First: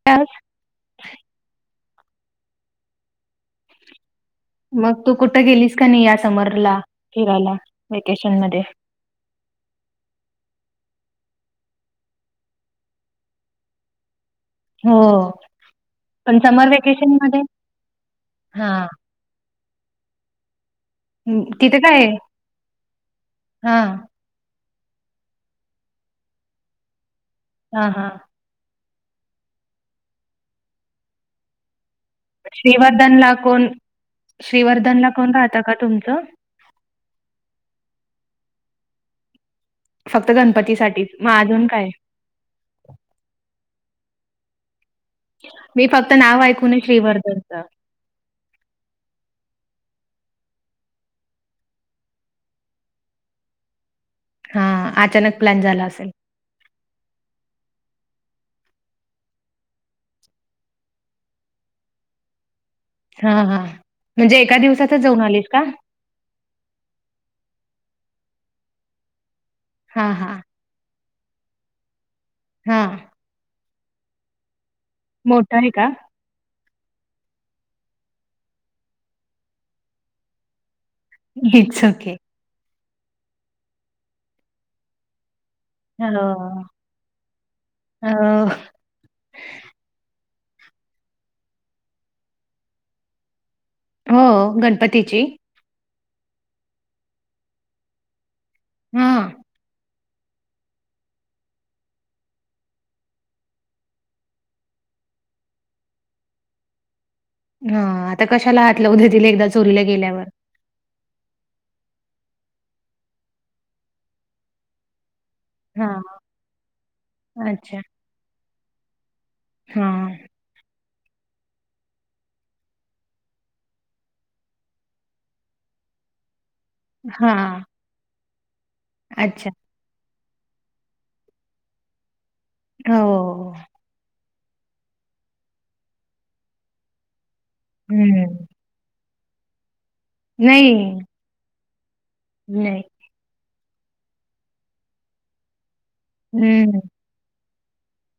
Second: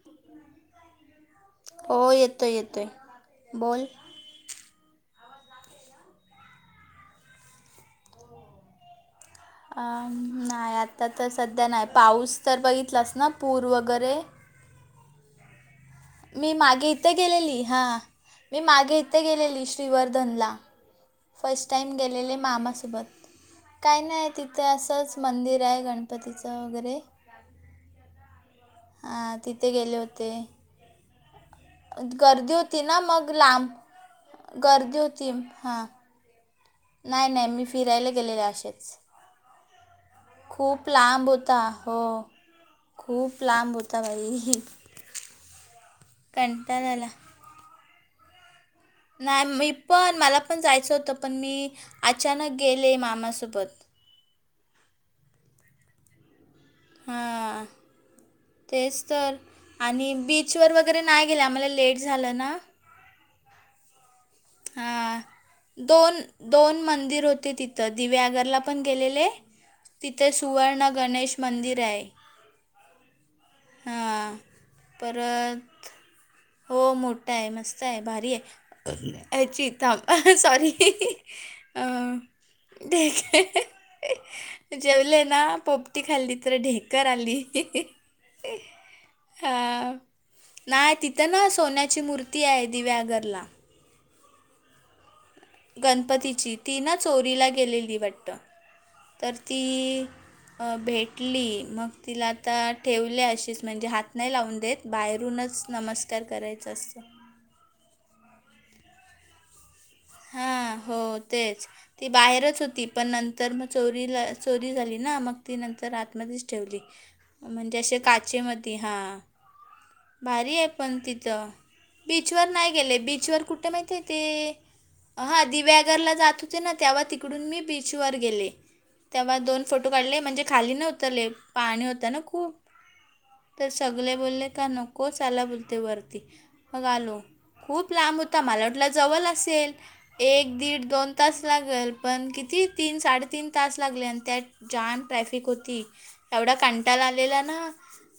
[unintelligible] हो येतोय येतोय बोल. मग तू कुठं गेलीस का नाही या समरला फिरायला वेकेशन मध्ये अ नाही आता तर सध्या नाही पाऊस तर बघितलास ना पूर वगैरे हो. पण मी समर मागे इथ वेकेशन मध्ये गेलेली हा मी हा मागे इथ गेलेली श्रीवर्धनला. फर्स्ट तिथे टाइम काय आहे गेलेले मामासोबत हा काय नाही ति ते असंच मंदिर आहे गणपतीचं वगैरे. हा हा. हा तिथे गेले होते. गर्दी होती ना मग श्रीवर्धनला कोण लांब गर्दी श्रीवर्धनला होती कोण राहतं का हा. तुमचं नाही नाही मी फिरायला गेलेले अशेच. फक्त खूप गणपतीसाठीच लांब मग होता अजून काय हो खूप लांब होता भाई. मी फक्त नाव ऐकूनाय आला श्रीवर्धनचं. नाही मी पण मला पण जायचं होतं पण मी अचानक गेले मामासोबत. हा अचानक प्लॅन झाला असेल. हा. तेच तर आणि बीचवर वगैरे नाही गेलं आम्हाला लेट झालं ना. हा हा म्हणजे एका दिवसातच हां जाऊन आलीत का. दोन. दोन मंदिर होते तिथं दिव्यागरला पण गेलेले हा तिथ हा सुवर्ण गणेश मंदिराय. हा. हा मोठा आहे का परत हो मोठाय मस्ताय भारीय याची थांब सॉरी. It's okay. दे ज जेवले ना? पोपटी हो खाल्ली तर ढेकर आली. अ हा नाही तिथं ना सोन्याची मूर्ती आहे दिव्या घरला. हो गणपतीची. गणपतीची ती ना चोरीला गेलेली वाटत हा तर ती भेटली मग तिला आता ठेवले अशीच म्हणजे हात नाही लावून देत. बाहेरूनच नमस्कार करायचा असतं. हा आता कशाला हात लावू देतील एकदा चोरीला गेल्यावर. हा हो तेच. ती बाहेरच होती पण नंतर मग चोरीला चोरी झाली ना मग ती नंतर हां, आतमध्येच ठेवली अच्छा. म्हणजे अशे काचेमध्ये हां. हां, भारी एप. पण तिथं बीचवर नाही गेले बीचवर कुठ माहिती आहे ते. हा दिव्याघरला जात होते ना तेव्हा तिकडून मी हां, बीचवर गेले. तेव्हा अच्छा. दोन - - फोटो काढले म्हणजे खाली नव्हतले पाणी होतं ना खूप. हो. तर सगळे बोलले का नकोच आला बोलते वरती मग आलो. खूप लांब होता हं. माला वाटला जवल असेल. एक नाही, दीड, दोन तास लागल, पण किती? नाही. तीन साडेतीन तास लागले आन त्यात जाम ट्रॅफिक होती, एवढा हं. कंटाला आलेला ना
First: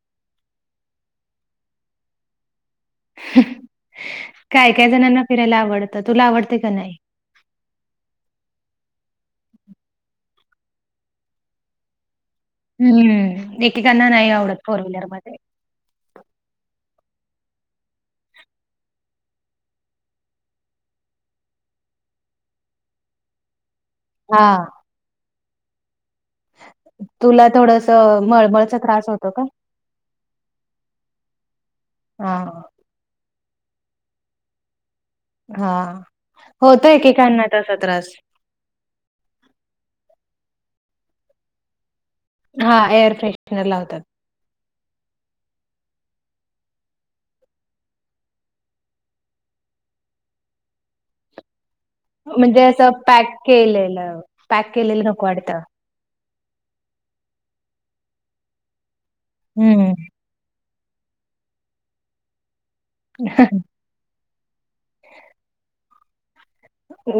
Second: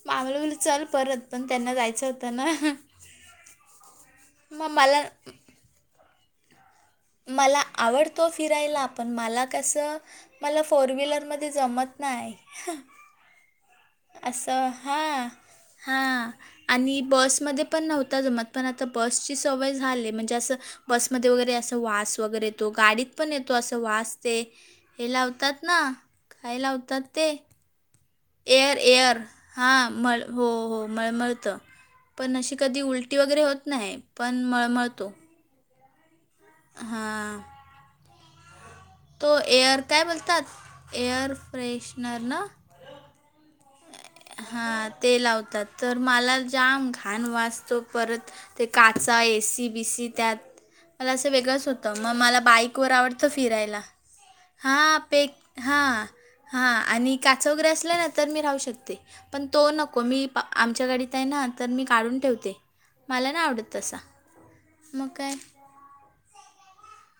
मागलं लं चल परत, पण त्यांना जायचं होतं ना. हं, मग काय-काय मला जणांना फिरायला आवडतं, तुला आवडते का नाय? मला आवडतो फिरायला, पण मला कसं मला फोर व्हीलरमध्ये जमत नाय. हम्म एकेकांना नाही आवडत असं फोर व्हीलर हां मध्ये. हां आणि बसमध्ये पण नव्हता जमत, पण आता बसची सवय झाली म्हणजे असं बसमध्ये वगैरे अस वास वगैरे येतो, गाडीत पण येतो असं वास ते, हां, हे लावतात ना? तुला थोडस अ एअर-एअर हा मळ, हो हो मळमळतं, पण अशी हां, कधी उलट टी वगैरे होत नाही, पण मळमळतो. हां होतो, हां एकेकांना तसा त्रास. तो एअर काय बोलतात, एअर फ्रेशनर ना? हा एअर फ्रेशनर लावतात. हां ते लावतात, तर मला जाम घाण वास तो परत ते काचा, एसी बीसी त्यात, मला असं वेगळच हो त, मग मला म्हणजे बाईक असं वर आवडत पॅक फिरायला, केलेलं पॅक हा केलेलं पे नको वाटतं. हा हां आणि काच वगैरे असल्याना, तर मी राहू शकते, पण तो हं. नको मी प आमच्या गाडीत आहे ना, तर मी काढून ठेवते, मला ना आवडत तसा. मग काय.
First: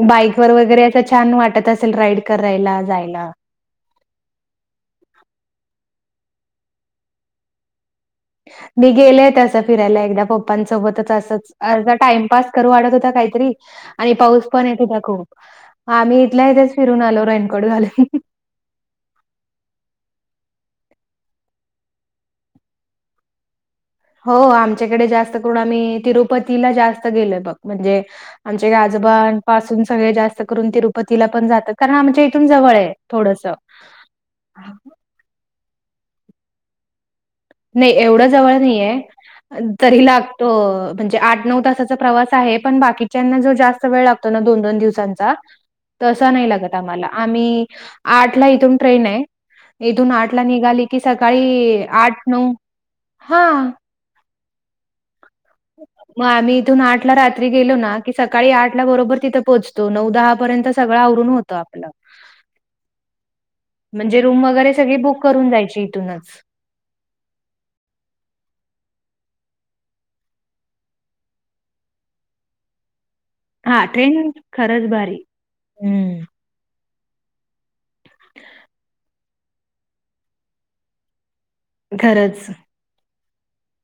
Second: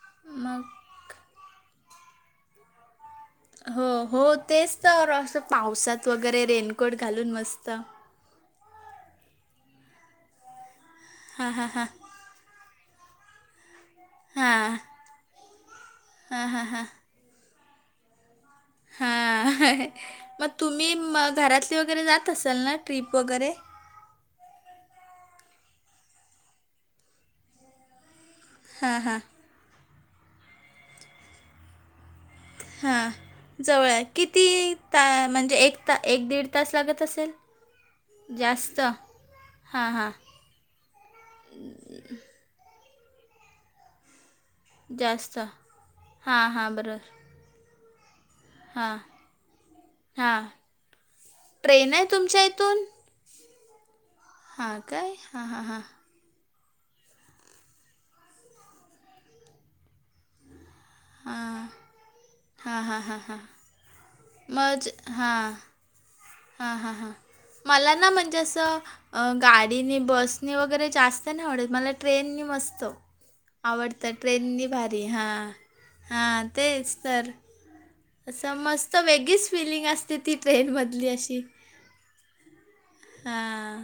बाईक वर मग वगैरे असं छान वाटत असेल, राईड करायला, जायला? हो हो तेच तर असं पावसात वगैरे रेनकोट घालून मस्त. मी गेले असं फिरायला एकदा पप्पांसोबतच हां असच, हां हां अर्धा टाइमपास तर वाढत होता काहीतरी आणि पाऊस पण हां येत होता खूप. आम्ही हां इथल्या हां इथेच हां फिरून आलो, रेनकोट घालून. हां हा, मग तुम्ही म घरातली वगैरे जात असाल ना, ट्रिप वगैरे? हो आमच्याकडे जास्त करून आम्ही तिरुपतीला जास्त गेलोय बघ, म्हणजे आमचे हां हां आजोबांन पासून सगळे जास्त करून तिरुपतीला पण जातात, कारण आमचे हां, जवळ किती ता म्हणजे एक ता एक दीड तास लागत असेल? नही एवढं जवळ जास्त नहीये, हां तरी हां लाग तो, म्हणजे आठ नऊ तासाचा प्रवास आहे, पण बाकीच्यांना जो जास्त वेळ लागतो ना, दोन दोन दिवसांचा, जास्त तसा हां नही हां लागत आम्हाला, बरोबर आम्ही आठ ला इथून हां ट्रेन ये, इथून हां आठला निघाली की सकाळी ट्रेन आहे आठ तुमच्या इथून हां. हां काय? हां हां हां मग आम्ही इथून आठ ला रात्री गेलो ना, की सकाळी आठ ला बरोबर तिथे पोहोचतो, नऊ दहापर्यंत सगळं आवरून हां होत आपलं. हां हां हां हां म्हणजे रूम वगैरे मग सगळी बुक करून हां जायची इथूनच. हां हां हां, मला ना म्हणजे असं अ गाडीनी बसनी वगैरे जास्त नही आवडत, मला ट्रेननी मस्त हां, आवडतं, ट्रेन ट्रेननी खरंच भारी, हां हं, हां तेच तर. असं मस्त वेगळीच फिलिंग असते, ती ट्रेनमधली अशी. खरंच हां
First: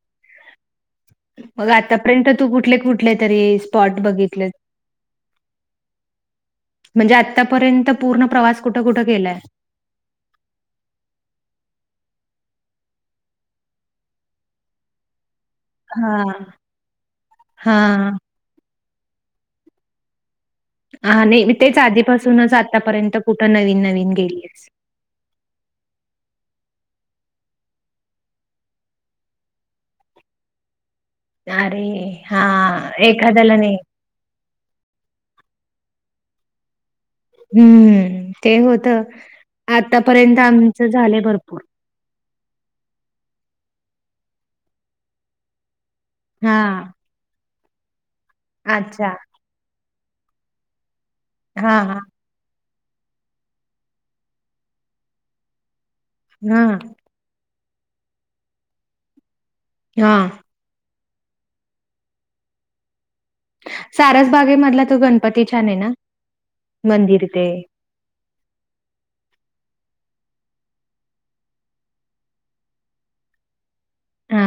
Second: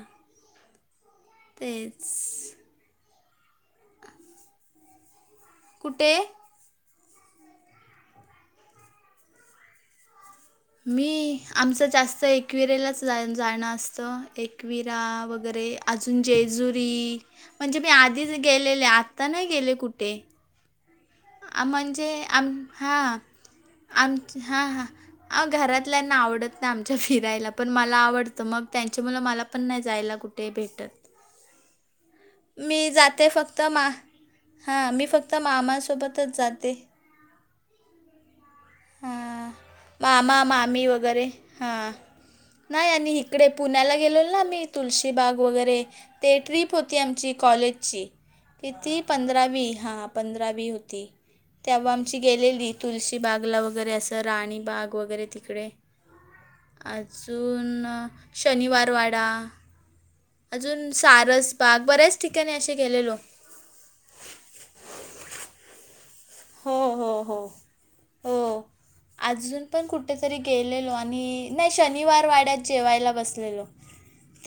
मंग आंतापर्यंत तेच तूं कुठले कुठले तरी स्पॉट बघितले कुठे म्हणजे आंतापर्यंत पूर्ण प्रवास कुठं कुठं केलाय मी आमचं जास्तं एकविरेलांच जां जाणं असतं एकविरा वगैरें अजूंन हां. जेजुरी म्हणजे मी हां. आधीच गेलेले आंत्ता नाहीं गेले कुंठे हां नाहीं म्हणजे आंम हां नवीन-नवीन आमचं हां गेलीयेस? हां अं घरातल्यांना आवडतं नाहीं आमच्यां फिरायंला पणं मलां आवडतं मंग त्यांच्या मुळं मलां पणं नाहीं जायंला कुठं नाहीं ते भेटतं अरे मी हां, जांते एखाद्याला फक्तं नाही मा हां मी फक्तं मामासोबतचं जांते हम्मं ते होतं आतांपर्यंत मामा आमचं झालं भरंपूर नाहीं आणि ईकडे पुण्यांला गेलो नां आम्हीं तुलशीबाग वगैरे ते ट्रीप हां, होती आमची कॉलेजंची किती अच्छा. पंधरावी हां पंधरावी होती हां, तेंव्हा हां. आमची गेलेली तुलशी बांगला वगैरें असं राणी बांग वगैरें तिकडे हां सुंन शनिवार वांडा हां अजूंन सारसबांग बऱ्यांच ठिकाणीं असे गेलेलो सारसबागे मधंला तो गणपती छान आहे नां हो हो मंदिर आहे ते [inaudible] [unintelligible] अजूंन पणं कुठेतरी गेलेलो आणि नाहीं शनिवार वाड्यांत जेवायंला बसलेलो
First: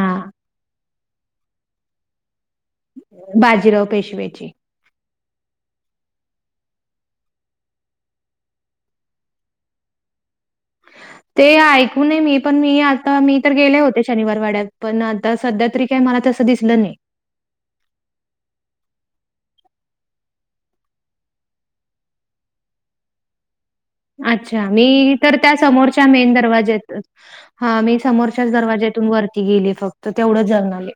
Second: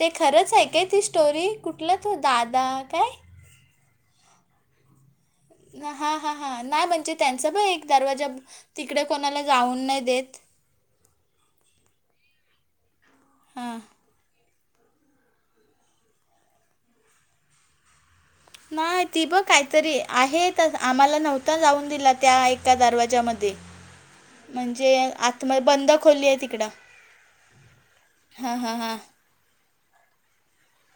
ते खरंच आहे कायं ती स्टोरी कुठंला तो दादा कायं बाजीराव पेशव्यांची हां हां हां नाहीं म्हणजे त्यांचां पणं एक दरवांजा तिकडे कोणांला जाऊंन नाहीं देतं ते ऐकू नये मी पणं मी आंता मी तरं गेले हां. होते शनिवार वाड्यांत पणं आंता संध्या तरी कांहीं मलां तसं दिसलं नाहीं नाहीं ती बघं कांहीतरी आहेतं आम्हांला नव्हतां जाऊंन दिला त्यां एकां दरवाजांमध्यें अच्छा मी तरं त्यां बंद समोरच्यां खोली मेन आहे तिकडं. दरवाजेत हां मी समोरच्यांच हां, हां, हां. दरवाज्यांतून वरती गेले फक्तं तेवढंच जाऊंन आले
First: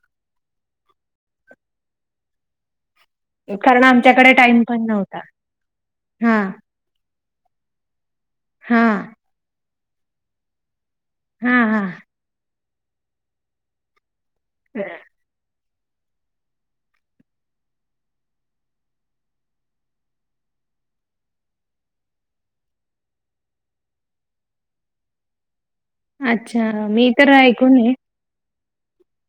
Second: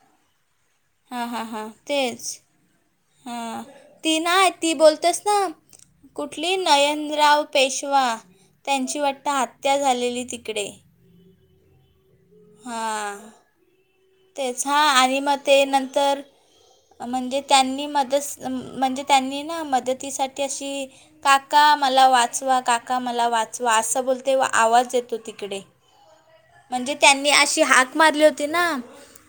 हां हां हां तेचं हां कारण ती आमच्याकडे नाहीं टाईम ती पण नव्हता. बोलतेस नां हां, कुठंली नयनराव पेशवा त्यांची हां, वाटतंत त्यां झालेली तिकडे हां हां हां तेचं हां आणि मंग ते नंतर म्हणजे त्यांनी मंदत म्हणजे त्यांनी नां मदतीसांठी अशी काका मलां वाचवां काका मलां वाचवां असं बोलते आवांज येतो तिकडे अच्छा, म्हणजे मी त्यांनी तर अशी ऐकू नये. हांक मारली होती नां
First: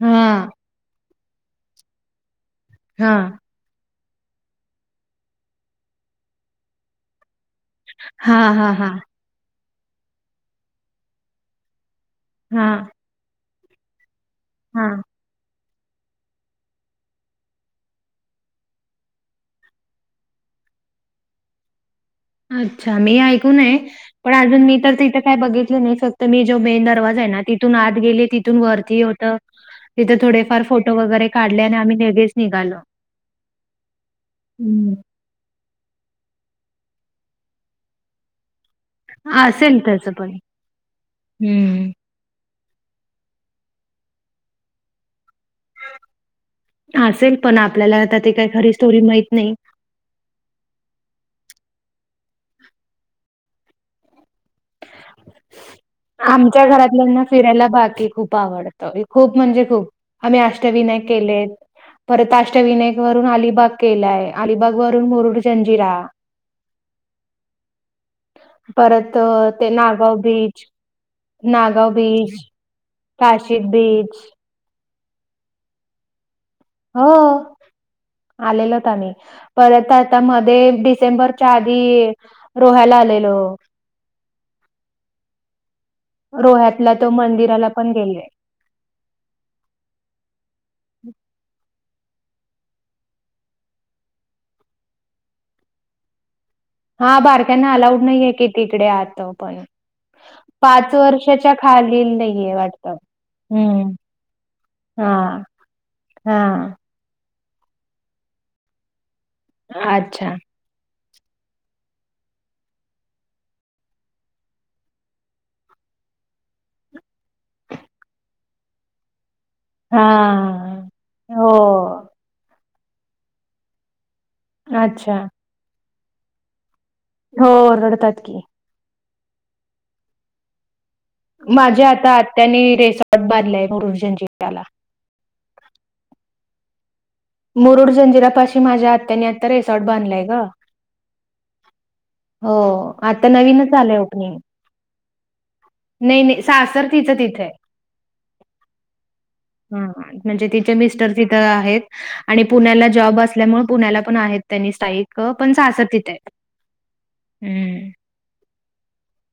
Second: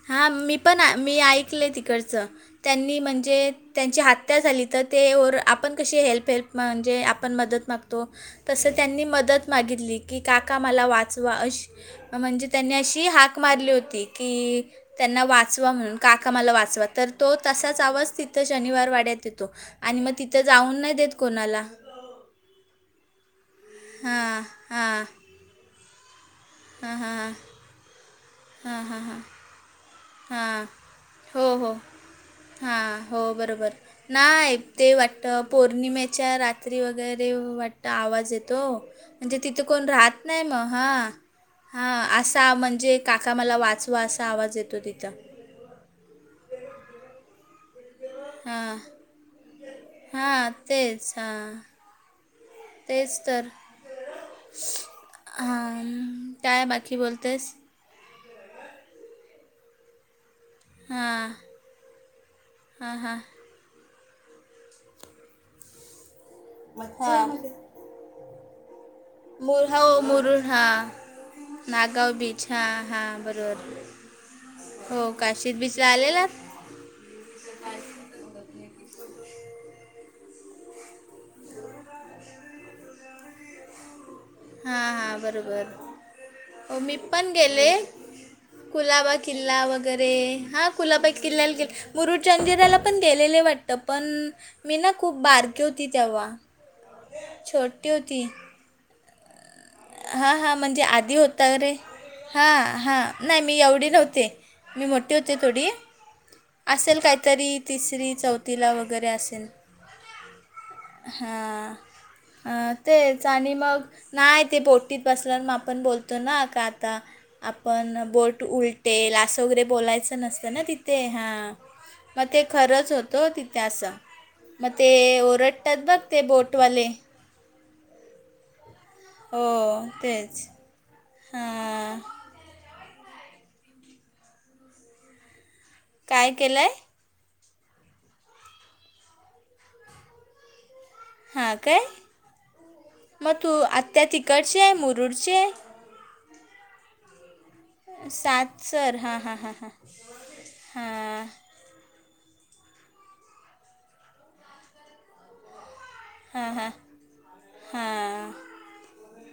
हां मी पणं मी ऐकलं तिकडचं त्यांनी हां, म्हणजे त्यांची हत्यां झाली तरं ते आपणं कशी हेल्प हेल्प म्हणजे आपणं मंदत मागतो तो हां, तसं हां, हां, त्यांनी मंदत मागितली की काका मलां वाचवां अशी म्हणजे त्यांनी हां, अशी हांक मारली होती की हां. त्यांना वाचवां म्हणूंन काका मलां वाचवां तरं तो तसांच आवांज तिथं शनिवार वाड्यांत येतो आणि मग तिथं जाऊन नाही देत कोणाला. अच्छा मी ऐकूनय पण हां अजून मी तर हां तिथ. काय बघितलं नाही फक्त मी जो मेन हां दरवाजा आहे हां ना तिथून आत गेले तिथून हां वरती हां हां हां होत. तिथे थोडेफार हां फोटो वगैरे हो काढले आणि हो आम्ही लगेच निघालो हां हो हम. तर पौर्णिमेच्या रात्री वगैरे वाटतं आवाज येतो. म्हणजे तिथे असेल कोण तसं राहत पण. नाही मग हा हं, हा असा म्हणजे. काका मला वाचवा असा आवाज येतो तिथं. असेल पण आपल्याला आता ते काही खरी स्टोरी माहित नाही. हा तेच हा. तेच तर. हां काय आमच्या बाकी घरातल्यांना बोलतेस फिरायला बाकी खूप आवडत. तरी खूप म्हणजे खूप आम्ही आष्ट ''--'' अष्टविनायक हां केलेत परत हां अष्टविनायक हां वरून अलिबाग. केलाय अलिबाग वरून मुरुड जंजिरा. हा परत अ, मुळ ते हवं नागाव मुरून बीच, हा. नागगाव बीच हा हा काशी बरोबर. बीच हो काशी बिचला आलेलात. हो आलेलोत आम्ही. परत आता मध्ये डिसेंबरच्या आधी रोहायला आलेलो. हा हा बरोबर. हो, रोह्यातला मी तो पण मंदिराला गेले पण गेले. कुलाबा किल्ला वगैरे हां कुलाबा किल्ल्याला गेलो. मुरुड जगिराला पणं गेलेले वाटतं पणं मी नां खूंप बारकी होती तेंव्हा. हां बारक्यांना अलाऊड नाहीये की तिकडे आतं पणं हां हां म्हणजे आधी होता रे खालील हां नाहीये वाटत. हां नाहीं मी एवढी हम्म. नव्हते. मी मोठीे होतें हा. थोडी हा. असेल कांहीतरी तिसरी चौथीलां वगैरें असेल. अच्छा. हां तेचं आणि मगं. नाहीं ते बोटीतं बसलं मगं आपणं बोलतो नां कां आता. आपणं बोट उलटील असं वगैरें. बोलायचं नसतं ना हा. तिथे हा हो. मग ते खरंच होतो तिथे असं. म ते अच्छा. ओरडतात बघं ते बोटवाले. हो ओरडतात की. हो तेचं. माझ्या आता आत्यांनी रेसॉर्ट बांधलेय गुरुजंजीटयांला. कायं केलंय. मुरुड जंजिरयांपाशी माझ्या आत्यांनी आता रिसॉर्ट बनलांय गं. हां काय हो आता मग तू नवीनचं आलंय आत्या ओपनिंग. तिकडची आहे मुरुडची आहे नाहीं नाहीं सासर तिचं तिथं आहे. सात सर'' हां ''हां'' हां'' हां''. म्हणजे तिचे मिस्टर तिथं आहेंत. आणि पुण्यांला जॉब असल्यामुळें पुण्यांला पणं आहेत त्यांनी स्थायिक पणं सासंर तिथे आहे. हां हां हम्म हां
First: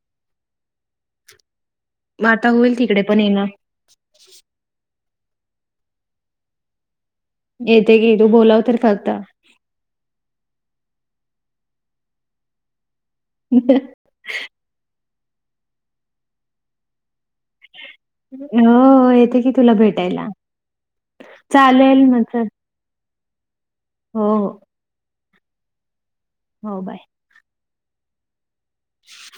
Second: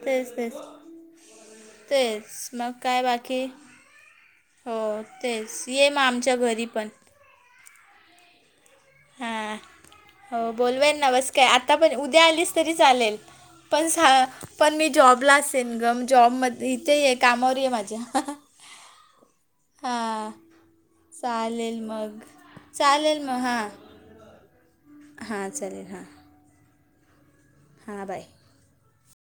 तेचं तेचं. मग आता तेचं मगं होईल कायं तिकडे पण बाकी. येणं. हो तेचं ये मगं आमच्यां घरी पणं. येते की तू बोलावं तरं फक्तं. हां हो बोलवेन नां बसं कायं आता पणं उद्या आलीसं तरी चालेल पणं सहा पणं मी जॉबला असेन गं म- जॉब मध्यें इथे ये कामांवर ये माझ्या. हो येते की तुला भेटायलां हां चालेल मं चल. चालेल मं हां. हो हो. हां चालेल हां. हो बाय. हां बाय. [inaudible]